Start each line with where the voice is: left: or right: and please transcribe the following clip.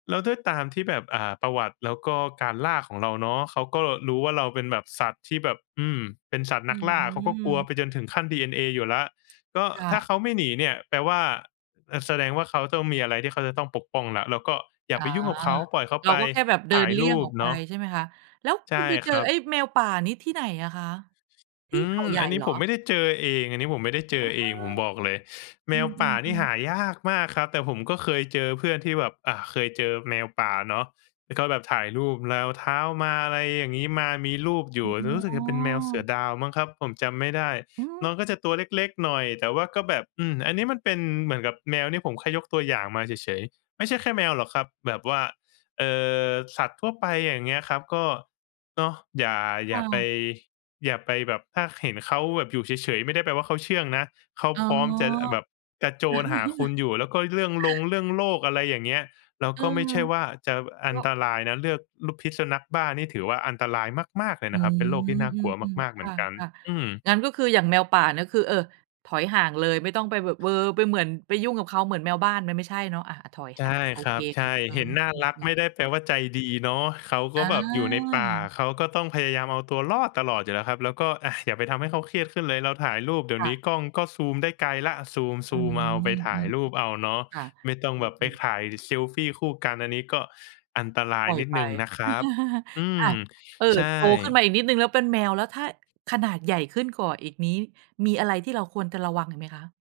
left: แล้วด้วยตามที่แบบ อ่า ประวัติ แล้วก็การล่าของเราเนาะ เขาก็รู้ว่าเราเป็นแบบสัตว์ที่แบบ อืม เป็นสัตว์
right: อื
left: นักล่า เขาก็กลัว
right: ม
left: ไปจนถึงขั้นดีเอ็นเออยู่แล้ว ก็
right: ค่
left: ถ้า
right: ะ
left: เขาไม่หนีเนี่ย แปลว่า อ อา แสดงว่าเขาต้องมีอะไรที่เขาจะต้องปกป้องแล้ว เราก็อย่
right: อ
left: า
right: า
left: ไปยุ่งกับเขา ปล่อยเขา
right: เรา
left: ไป
right: ก็แค่แบบเดิ
left: ถ่า
right: น
left: ย
right: เลี
left: ร
right: ่ยง
left: ู
right: อ
left: ป
right: อกไป
left: เนาะ
right: ใช่ไหมคะ? แล้ว
left: ใ
right: ค
left: ช
right: ุณ
left: ่
right: ไปเจ
left: ค
right: อ
left: รั
right: ไอ
left: บ
right: ้แมวป่านี่ที่ไหนอะคะ ท
left: อ
right: ี่
left: ื
right: เขา
left: อ
right: ใหญ
left: อ
right: ่
left: ันนี
right: เ
left: ้
right: หรอ?
left: ผมไม่ได้เจอเอง อันนี้ผมไม่ได้เจ
right: อ้
left: อ
right: อ
left: เอง ผมบอกเลย แ
right: อ
left: ม
right: ื
left: วป่านี่
right: ม ๆ
left: ห
right: ๆ
left: ายากมากครับ แต่ผมก็เคยเจอเพื่อนที่แบบ อา เคยเจอแมวป่าเนาะ แล้วก็แบบถ่ายรูปรอย เท้ามา อะไรอย่างงี้ มามีรูปอยู่
right: อ
left: รู้สึก
right: ๋
left: จะเป็นแมวเสื
right: อ
left: อดาวมั้งครับ ผมจำไม่ได้
right: อื
left: น้อ
right: ม
left: งก็จะตัวเล็ก ๆ หน่อย แต่ว่าก็แบบ อืม อันนี้มันเป็นเหมือนกับแมว นี่ผมแค่ยกตัวอย่างมาเฉย ๆ ไม่ใช่แค่แมวหรอกครับ แบบว่า เออ สัตว์ทั่วไป อย่างเงี้ยครับ ก็เนาะ อย่า อ
right: ค
left: ย่
right: ่
left: าไป
right: ะ
left: อย่าไปแบบ ถ้าเห็นเขาแบบอยู่เฉย ๆ ไม่ได้แปลว่าเขาเชื่องนะ เขา
right: อ๋อ
left: พร้อมจะ อ แบบกระโจนหาคุณอยู่ แล้วก็เรื่องรงเรื่องโรค อะไรอย่างเงี้ย เรา
right: เอ
left: ก
right: อ
left: ็ไม่ใช่ว่าจะอ
right: ก
left: ัน
right: ็
left: ตรายนะ เลือกรูป พิษสุนัขบ้านี่ ถือว่าอันตรายมาก ๆ เลย
right: อ
left: น
right: ื
left: ะครับ
right: ม
left: เป็นโรคที่น่า
right: อ
left: กลัว
right: ืม
left: มาก ๆ
right: ๆ
left: เห
right: ค
left: มื
right: ่
left: อนกัน
right: ะ
left: อืม
right: ๆ งั้นก็คือ อย่างแมวป่าเนี่ย คือ เออ ถอยห่างเลย ไม่ต้องไปแบบ เออ ไปเหมือน ไปยุ่งกับเขา เหมือนแมวบ้าน มันไม่ใช่เนาะ อา ๆ ถอย
left: ใ
right: ห
left: ช
right: ่
left: ่
right: าง โอ
left: ครั
right: เค
left: บ ใช
right: ค
left: ่
right: ่ะ อื
left: เห็
right: ม
left: นน่า
right: อ
left: รัก
right: ือ ๆ
left: ไม่ได้แปลว่าใจดีเนาะ เขาก็
right: อ
left: แบบอยู่ในป่า
right: า
left: เขาก็ต้องพยายามเอาตัวรอดตลอดอยู่แล้วครับ แล้วก็ อา อย่าไปทำให้เขาเครียดขึ้นเลย เราถ่ายรูป เดี๋ย
right: ค
left: ว
right: ่
left: นี้
right: ะ
left: กล้องก็ Zoom ได้ไกลแล้ว อา Zoom
right: อืม
left: Zoom เอา ไปถ่
right: อื
left: าย
right: อ
left: รูปเอาเนาะ
right: ๆ ค่ะ
left: ไม่ต้อง
right: อื
left: แบบไป
right: อ ๆ
left: ถ่ายเซลฟีคู่กัน อันนี้ก็อันตรา
right: ป
left: ย
right: ล่อย
left: นิด
right: ไป
left: หนึ่งนะครับ อื
right: อ
left: ม
right: า เอ
left: ใ
right: อ
left: ช
right: โตขึ้น
left: ่
right: มาอีกนิดหนึ่งแล้ว เป็นแมวแล้ว ถ้า ขนาดใหญ่ขึ้นกว่าอีกนี้ มีอะไรที่เราควรจะระวังอีกไหมคะ?